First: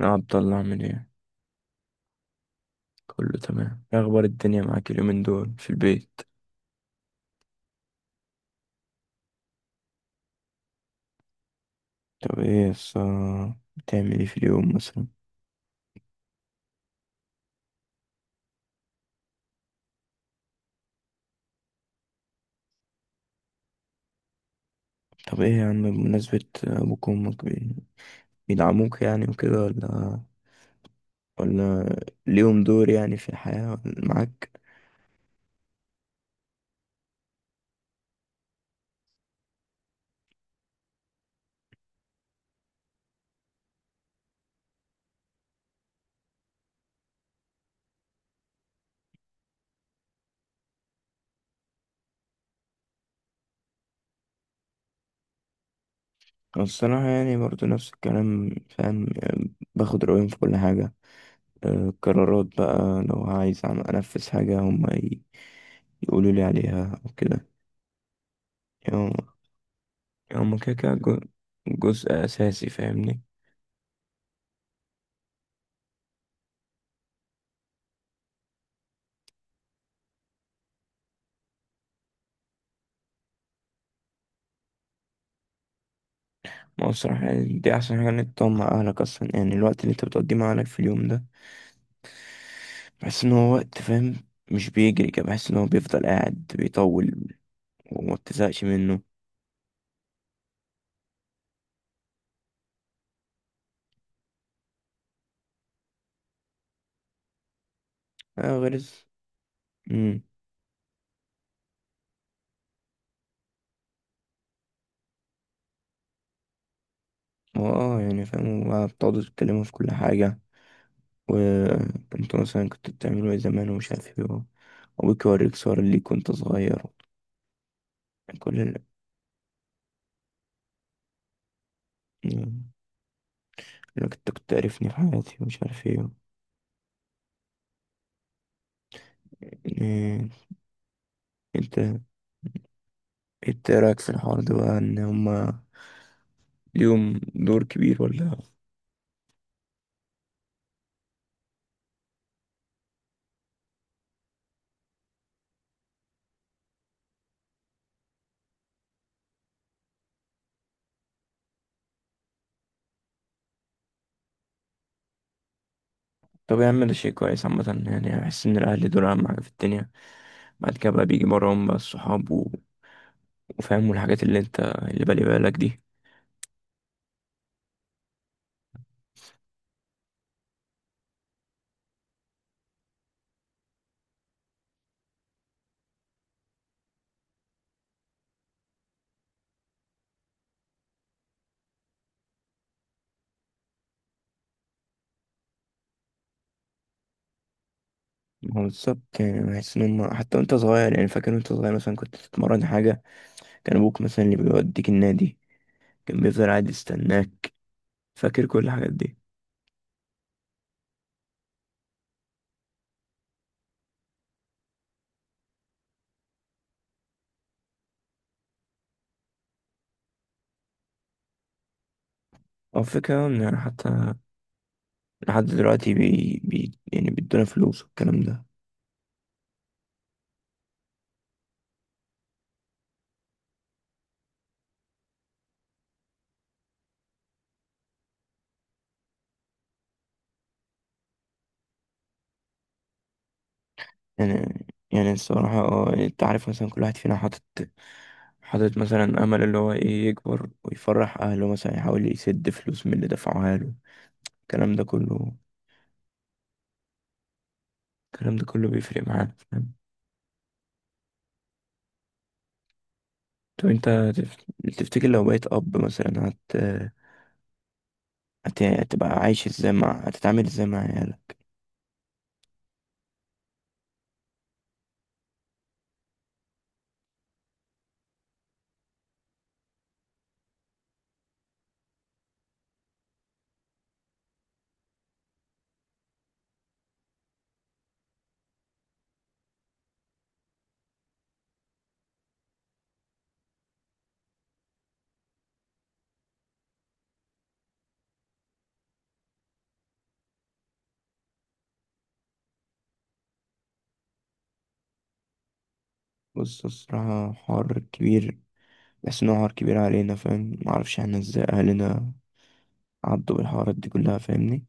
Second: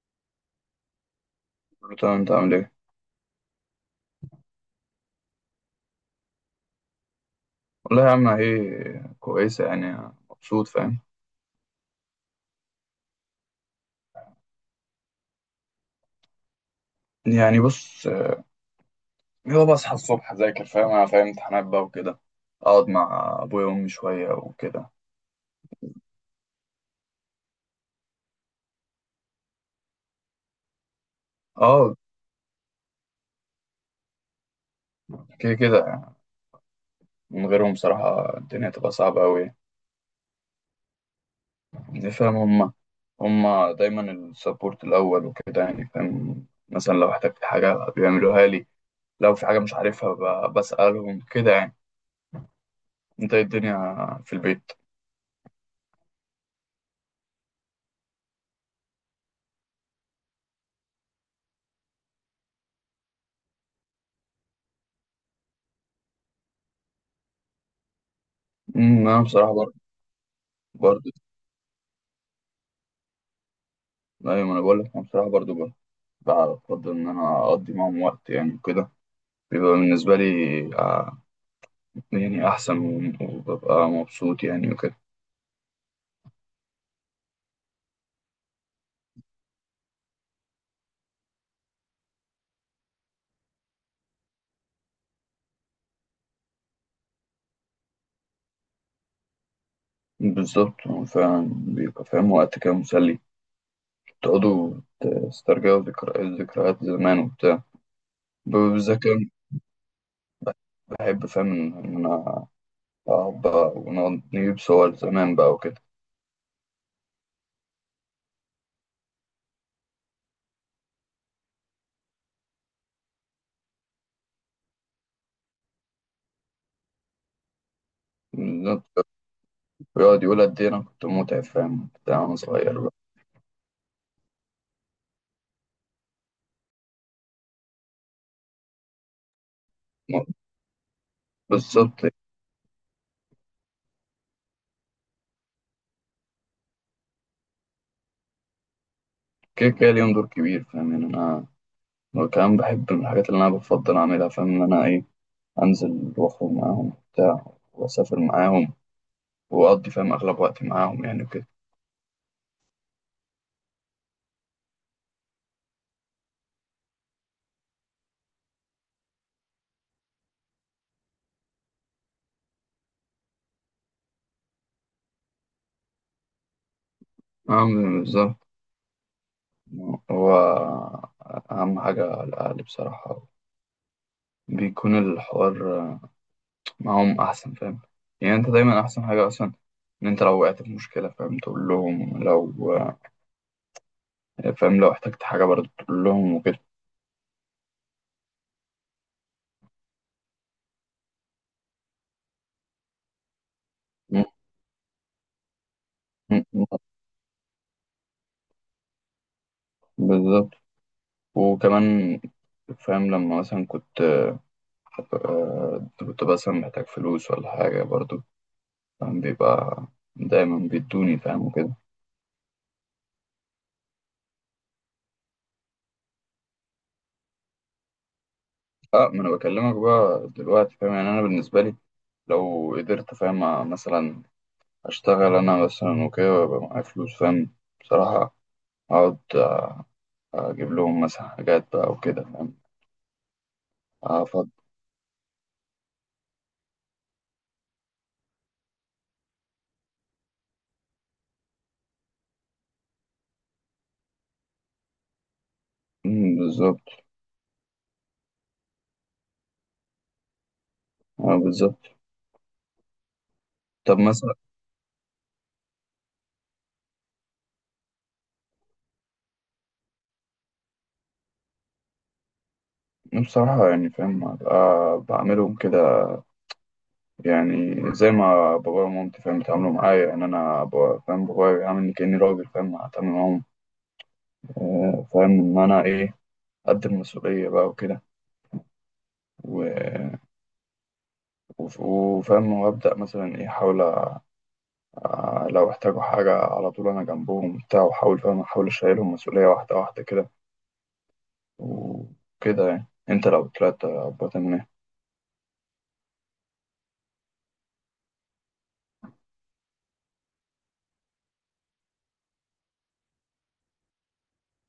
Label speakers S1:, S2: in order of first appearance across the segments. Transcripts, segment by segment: S1: يا عبد الله، عامل ايه؟
S2: تمام، انت عامل ايه؟
S1: كله تمام. إيه اخبار الدنيا معاك اليومين دول في البيت؟
S2: والله يا عم ايه كويسه، يعني مبسوط، فاهم.
S1: طب ايه بتعمل ايه في اليوم مثلا؟
S2: يعني بص. هو بصحى الصبح، اذاكر، فاهم انا، فاهم امتحانات بقى وكده. اقعد مع ابويا وامي شويه وكده.
S1: طب ايه يا عم، بمناسبة ابوك وامك، بيدعموك يعني وكده ولا
S2: اه،
S1: ليهم دور يعني في الحياة ولا معاك؟
S2: كده كده يعني. من غيرهم بصراحه الدنيا تبقى صعبه قوي. يعني فاهم، هما دايما السبورت الاول وكده. يعني فاهم مثلا لو احتجت حاجه بيعملوها لي، لو في حاجه مش عارفها، بسالهم كده يعني. انت ايه الدنيا في البيت؟
S1: أنا الصراحة يعني برضو نفس الكلام فاهم. باخد رأيهم في كل حاجة. آه، القرارات بقى لو عايز أنفذ حاجة، هما يقولوا لي عليها أو كده. يعني
S2: انا
S1: هما
S2: بصراحه برضه
S1: هما كده كده
S2: برضه
S1: جزء أساسي فاهمني.
S2: ايوه، ما انا بقول لك، انا بصراحه برضه، بقى أفضل إن أنا أقضي معاهم وقت، يعني وكده. بيبقى بالنسبة لي آه، يعني أحسن، وببقى مبسوط يعني وكده.
S1: ما هو الصراحة يعني دي أحسن حاجة إنك تقعد مع أهلك أصلا. يعني الوقت اللي أنت بتقضيه مع أهلك في اليوم ده، بحس إن هو وقت فاهم، مش بيجري كده. بحس إن هو بيفضل قاعد بيطول، وما بتزهقش منه.
S2: بالظبط، هو فعلا بيبقى فاهم، وقت كده مسلي. تقعدوا تسترجعوا ذكريات، ذكريات زمان وبتاع.
S1: آه، غير
S2: بالذات
S1: الس-
S2: كمان
S1: أمم
S2: بحب، فاهم، إن أنا أقعد بقى، ونقعد نجيب صور زمان بقى وكده.
S1: هو آه يعني فاهم. هو بتقعدوا تتكلموا في كل حاجة، وأنتوا مثلا كنتوا بتعملوا إيه زمان، ومش عارف إيه وأبوك يوريك صور ليك وأنت صغير. كل ال...
S2: بالظبط. بيقعد يقول قد إيه أنا كنت متعب، فاهم بتاع، وأنا صغير بقى.
S1: لك أنت كنت تعرفني في حياتي، ومش عارف إيه إيه، أنت،
S2: بالظبط،
S1: أنت إيه رأيك في الحوار ده بقى؟ إن هما ليهم دور كبير ولا؟
S2: كده كده ليهم دور كبير، فاهم. يعني أنا، وكمان بحب من الحاجات اللي أنا بفضل أعملها، فاهم، إن أنا إيه، أنزل وأخرج معاهم بتاع، وأسافر معاهم، وأقضي فاهم أغلب وقتي معاهم يعني وكده.
S1: طب يا عم، ده شيء كويس عامة. يعني بحس إن الأهل دول أهم حاجة في الدنيا. بعد كده بقى بيجي براهم بقى الصحاب وفاهم الحاجات اللي أنت اللي بالي بالك دي.
S2: أعمل بالظبط. هو أهم حاجة على الأهل، بصراحة، بيكون الحوار معاهم أحسن، فاهم. يعني أنت دايما أحسن حاجة أصلا إن أنت لو وقعت في مشكلة، فاهم، تقول لهم. لو فاهم، لو احتجت حاجة برضه تقول لهم وكده.
S1: ما هو بالظبط، يعني بحس إن هما حتى وأنت صغير. يعني فاكر وأنت صغير مثلا كنت بتتمرن حاجة، كان أبوك مثلا
S2: م-
S1: اللي بيوديك النادي، كان
S2: م-
S1: بيفضل قاعد
S2: م-
S1: يستناك. فاكر كل الحاجات دي؟
S2: بالظبط. وكمان فاهم، لما مثلا كنت مثلا محتاج فلوس ولا حاجة، برضو فاهم بيبقى دايما بيدوني، فاهم وكده.
S1: هو الفكرة إن حتى لحد دلوقتي يعني بيدونا فلوس والكلام ده.
S2: اه، ما انا بكلمك بقى دلوقتي، فاهم. يعني انا بالنسبة لي، لو قدرت فاهم مثلا اشتغل انا مثلا وكده ويبقى معايا فلوس، فاهم بصراحة، اقعد اجيب لهم مثلا حاجات بقى وكده، فاهم افضل.
S1: يعني الصراحة اه، يعني انت عارف مثلا كل واحد فينا حاطط مثلا أمل، اللي هو ايه، يكبر ويفرح أهله، مثلا يحاول يسد فلوس من اللي دفعوها له. الكلام ده كله
S2: بالظبط.
S1: الكلام ده كله بيفرق معانا فاهم.
S2: اه، بالظبط.
S1: طب انت،
S2: طب مثلا.
S1: تف- تفتكر لو بقيت أب مثلا هتبقى عايش ازاي؟ مع هتتعامل ازاي مع عيالك؟
S2: بصراحة يعني فاهم هبقى بعملهم كده، يعني زي ما بابايا ومامتي فاهم بيتعاملوا معايا ان انا، فاهم بابايا بيعاملني كاني راجل، فاهم هتعامل معاهم. فاهم ان انا ايه، قد المسؤوليه بقى وكده. و- وفاهم، وابدا مثلا ايه، احاول لو احتاجوا حاجه على طول انا جنبهم وبتاع، واحاول فاهم احاول اشيلهم مسؤوليه، واحده واحده كده وكده يعني. انت لو طلعت ابويا تعمل ايه؟
S1: بص، الصراحة حوار كبير. بحس إنه حوار كبير علينا فاهم. معرفش احنا ازاي أهلنا عدوا بالحوارات دي كلها فاهمني.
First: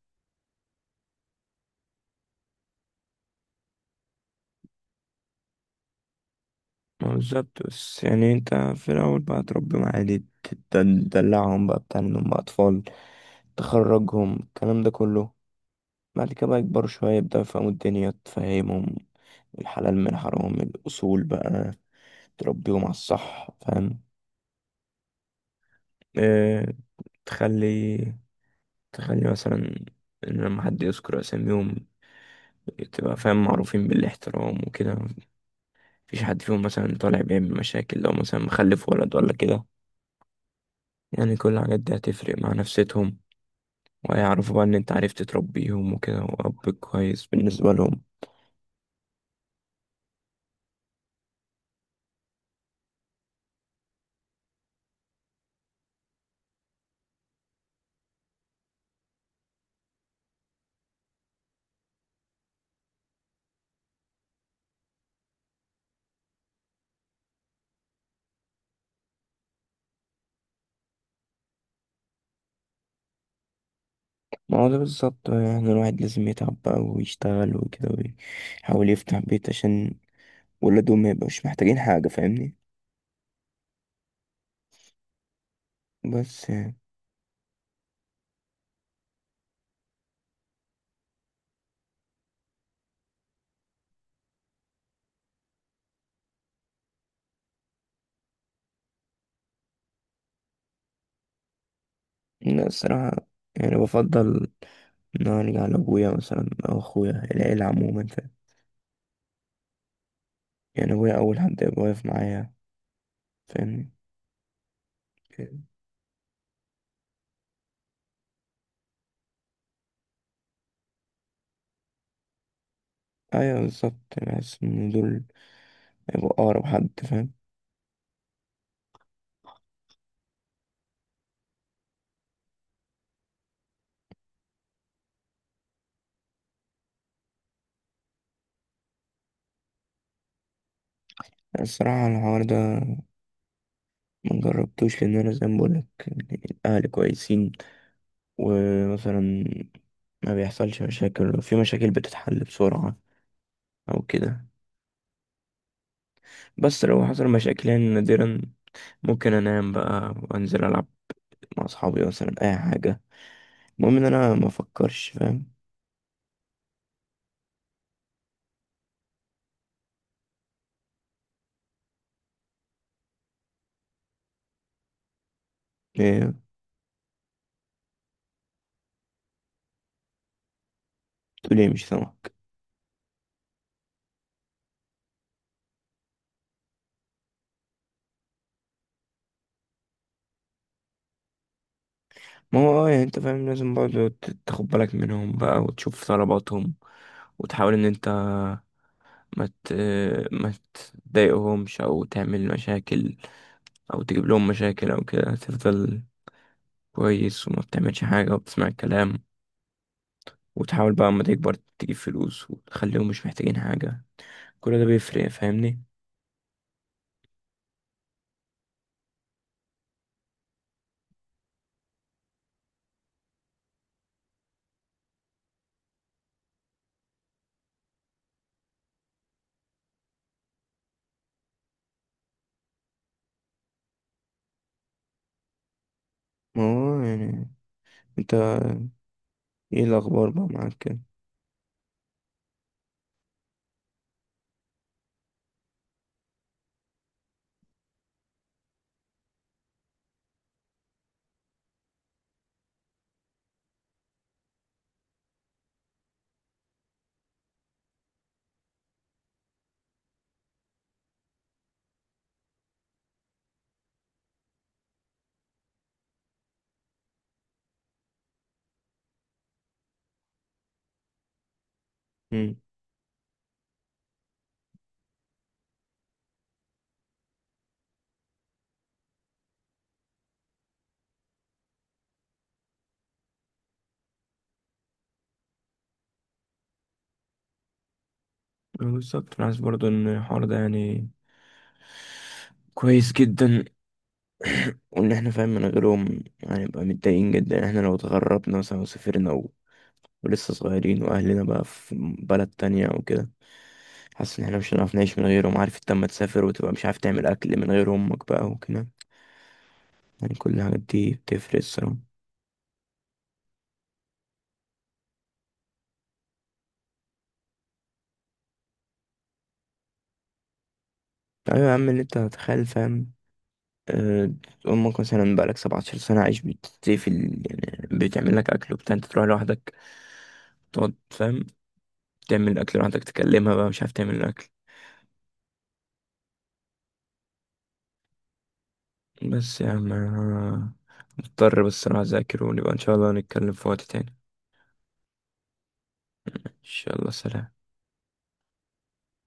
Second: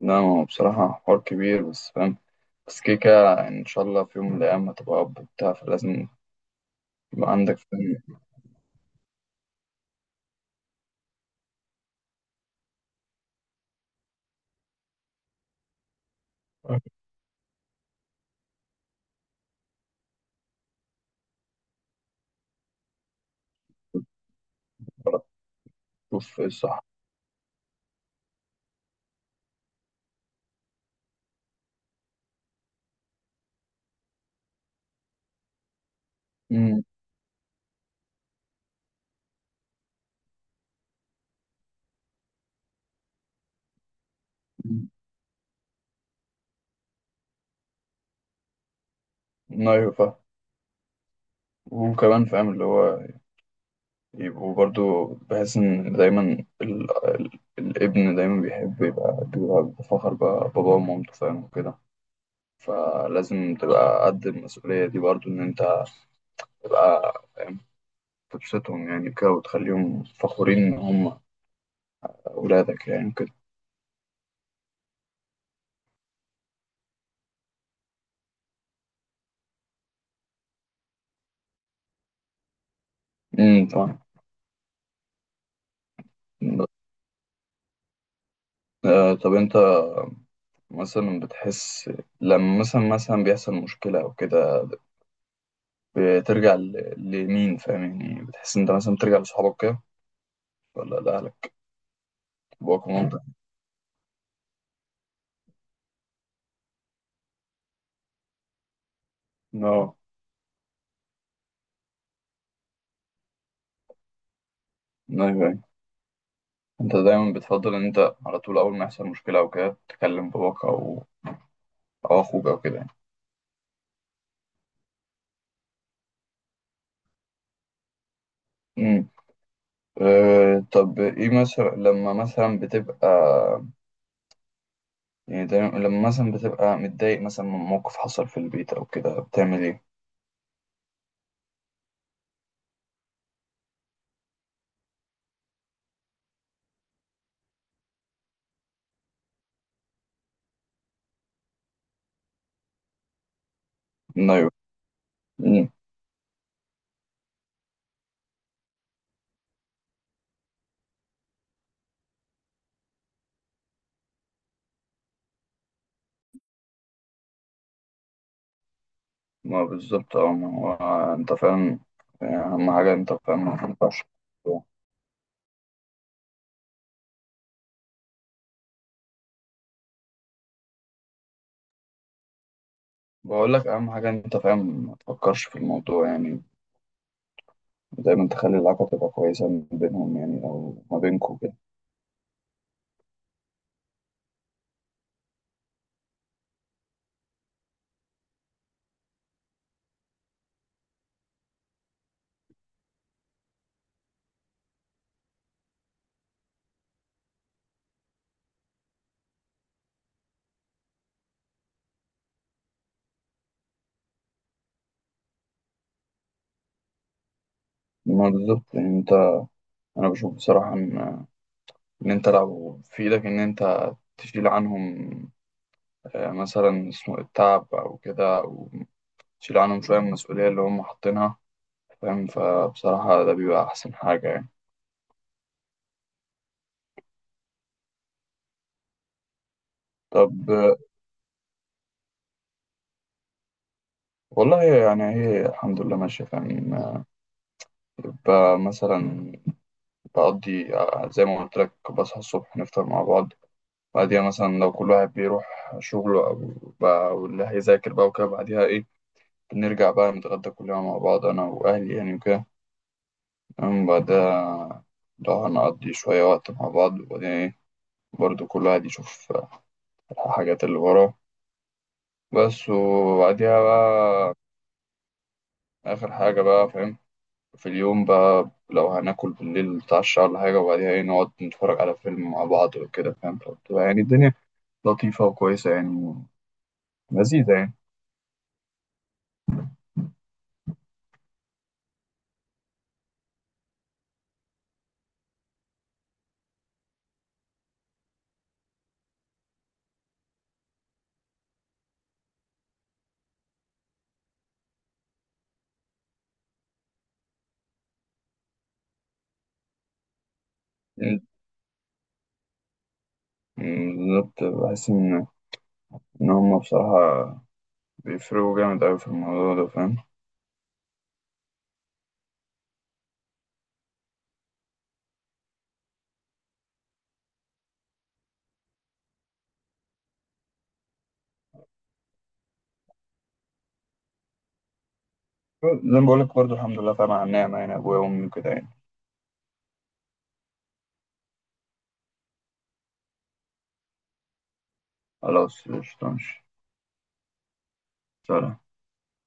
S2: لا، ما هو بصراحه حوار كبير بس، فاهم. بس كده كده ان شاء الله في يوم من الايام هتبقى اب وبتاع، فلازم
S1: ما
S2: يبقى عندك،
S1: بالظبط، بس
S2: فاهم.
S1: يعني انت في الأول بقى تربيهم عادي، تدلعهم بقى، بتعملهم بقى أطفال، تخرجهم، الكلام ده كله. بعد كده بقى يكبروا شوية، يبدأوا يفهموا الدنيا، تفهمهم الحلال من حرام، الأصول بقى، تربيهم على الصح فاهم.
S2: شوف ايه
S1: اه،
S2: الصح.
S1: تخلي تخلي مثلا إن لما حد يذكر أساميهم تبقى فاهم معروفين بالاحترام وكده. مفيش حد فيهم
S2: امم.
S1: مثلا طالع بيعمل مشاكل، لو مثلا مخلف ولد ولا كده. يعني كل الحاجات دي هتفرق مع نفسيتهم، ويعرفوا بقى ان
S2: أمم.
S1: انت عرفت تربيهم وكده، واب كويس بالنسبة لهم.
S2: ايوه، فاهم. وكمان فاهم، اللي هو يبقوا برضو، بحس ان دايما الابن دايما بيحب بيبقى بفخر بقى باباه ومامته، فاهم وكده. فلازم تبقى قد المسؤولية دي، برضو ان انت تبقى فاهم، تبسطهم يعني كده، وتخليهم فخورين ان هم اولادك يعني كده.
S1: ما هو ده بالظبط بقى. يعني الواحد لازم يتعب بقى ويشتغل وكده، ويحاول يفتح بيت عشان ولادهم ما يبقوش محتاجين حاجة فاهمني.
S2: امم، طبعا.
S1: بس يعني،
S2: آه، طب انت مثلا بتحس، لما مثلا بيحصل مشكلة او كده، بترجع لمين، فاهم يعني؟ بتحس إن أنت مثلا بترجع لصحابك كده، ولا لأهلك،
S1: لا
S2: أبوك
S1: الصراحة،
S2: ومامتك؟
S1: يعني بفضل ان أنا ارجع لابويا مثلا او اخويا، العيلة عموما فاهم.
S2: اه.
S1: يعني ابويا اول حد يبقى واقف معايا فاهمني.
S2: أيوه، أيوه. أنت دايما بتفضل إن أنت على طول أول ما يحصل مشكلة أو كده تكلم باباك، أو أخوك أو كده يعني.
S1: ايوه بالظبط، بحس ان دول هيبقوا اقرب حد فاهم.
S2: أمم. أه، طب إيه مثلا لما مثلا بتبقى، يعني دايما لما مثلا بتبقى متضايق مثلا من موقف حصل في البيت أو كده، بتعمل إيه؟
S1: الصراحة الحوار ده ما جربتوش، لان انا زي ما بقولك الاهل كويسين. ومثلا ما بيحصلش مشاكل، في مشاكل بتتحل بسرعة او كده.
S2: أيوه. أمم.
S1: بس لو حصل مشاكل يعني نادرا، ممكن انام بقى وانزل العب مع اصحابي، مثلا اي حاجة، المهم ان انا ما افكرش فاهم.
S2: ما بالظبط. ما هو أنت فاهم، يعني أهم حاجة أنت فاهم ما ينفعش.
S1: إيه، تقول ايه؟ مش سامعك.
S2: بقول لك اهم حاجه إن انت فاهم ما تفكرش في الموضوع، يعني دايما تخلي العلاقه تبقى كويسه ما بينهم، يعني او ما بينكم كده.
S1: ما هو اه، يعني انت فاهم لازم برضه تاخد بالك منهم بقى وتشوف طلباتهم، وتحاول ان انت ما ت... ما تضايقهمش او تعمل مشاكل او تجيب لهم مشاكل او كده. هتفضل كويس، وما بتعملش حاجة، وبتسمع الكلام، وتحاول بقى اما تكبر تجيب فلوس وتخليهم مش محتاجين حاجة. كل ده بيفرق فاهمني.
S2: ما بالظبط، يعني انت، انا بشوف بصراحه ان انت لو في ايدك ان انت تشيل عنهم مثلا اسمه التعب او كده، او تشيل عنهم شويه من المسؤوليه اللي هم حاطينها، فاهم، فبصراحه ده بيبقى احسن حاجه يعني.
S1: ما هو يعني انت، ايه الاخبار بقى
S2: طب
S1: معاك كده؟
S2: والله يعني هي الحمد لله ماشيه، فاهم. يبقى مثلا بقضي، زي ما قلت لك، بصحى الصبح نفطر مع بعض. بعديها مثلا لو كل واحد بيروح شغله، أو بقى واللي هيذاكر بقى وكده، بعديها إيه، بنرجع بقى نتغدى كلنا مع بعض أنا وأهلي يعني وكده. تمام، بعدها لو هنقضي شوية وقت مع بعض، وبعدين إيه، برضه كل واحد يشوف الحاجات اللي وراه
S1: امم
S2: بس، وبعديها بقى آخر حاجة بقى، فاهم، في اليوم بقى لو هناكل بالليل نتعشى ولا حاجة، وبعديها إيه، نقعد نتفرج على فيلم مع بعض وكده، فاهم. فبتبقى يعني الدنيا لطيفة وكويسة، يعني لذيذة
S1: بالظبط. انا حاسس برضه ان الحوار ده يعني كويس جدا. وان احنا فاهم من غيرهم هنبقى متضايقين جدا. احنا لو اتغربنا مثلا وسافرنا ولسه صغيرين وأهلنا بقى في بلد تانية وكده، حاسس إن احنا مش هنعرف نعيش من غيرهم. عارف انت لما تسافر وتبقى مش عارف تعمل أكل من غير أمك بقى وكده؟ يعني كل الحاجات دي
S2: يعني.
S1: بتفرق الصراحة.
S2: مم، بالظبط، بحس إن هما بصراحة بيفرقوا جامد أوي في الموضوع ده، فاهم.
S1: أيوة يا عم، اللي انت هتخيل فاهم. آه، أمك مثلا بقالك 17 سنة عايش بتطيب في يعني بتعمل لك أكل وبتاع، انت تروح لوحدك تقعد فاهم تعمل الأكل لوحدك، تكلمها بقى مش عارف تعمل الأكل.
S2: زي ما بقولك، برضه الحمد لله طبعا على النعمة، يعني أبويا وأمي وكده يعني.
S1: بس يا عم، أنا مضطر، بس أنا أذاكر، ونبقى إن شاء الله نتكلم في وقت تاني.
S2: خلاص، قشطة، ماشي.
S1: إن شاء الله، سلام.
S2: سلام.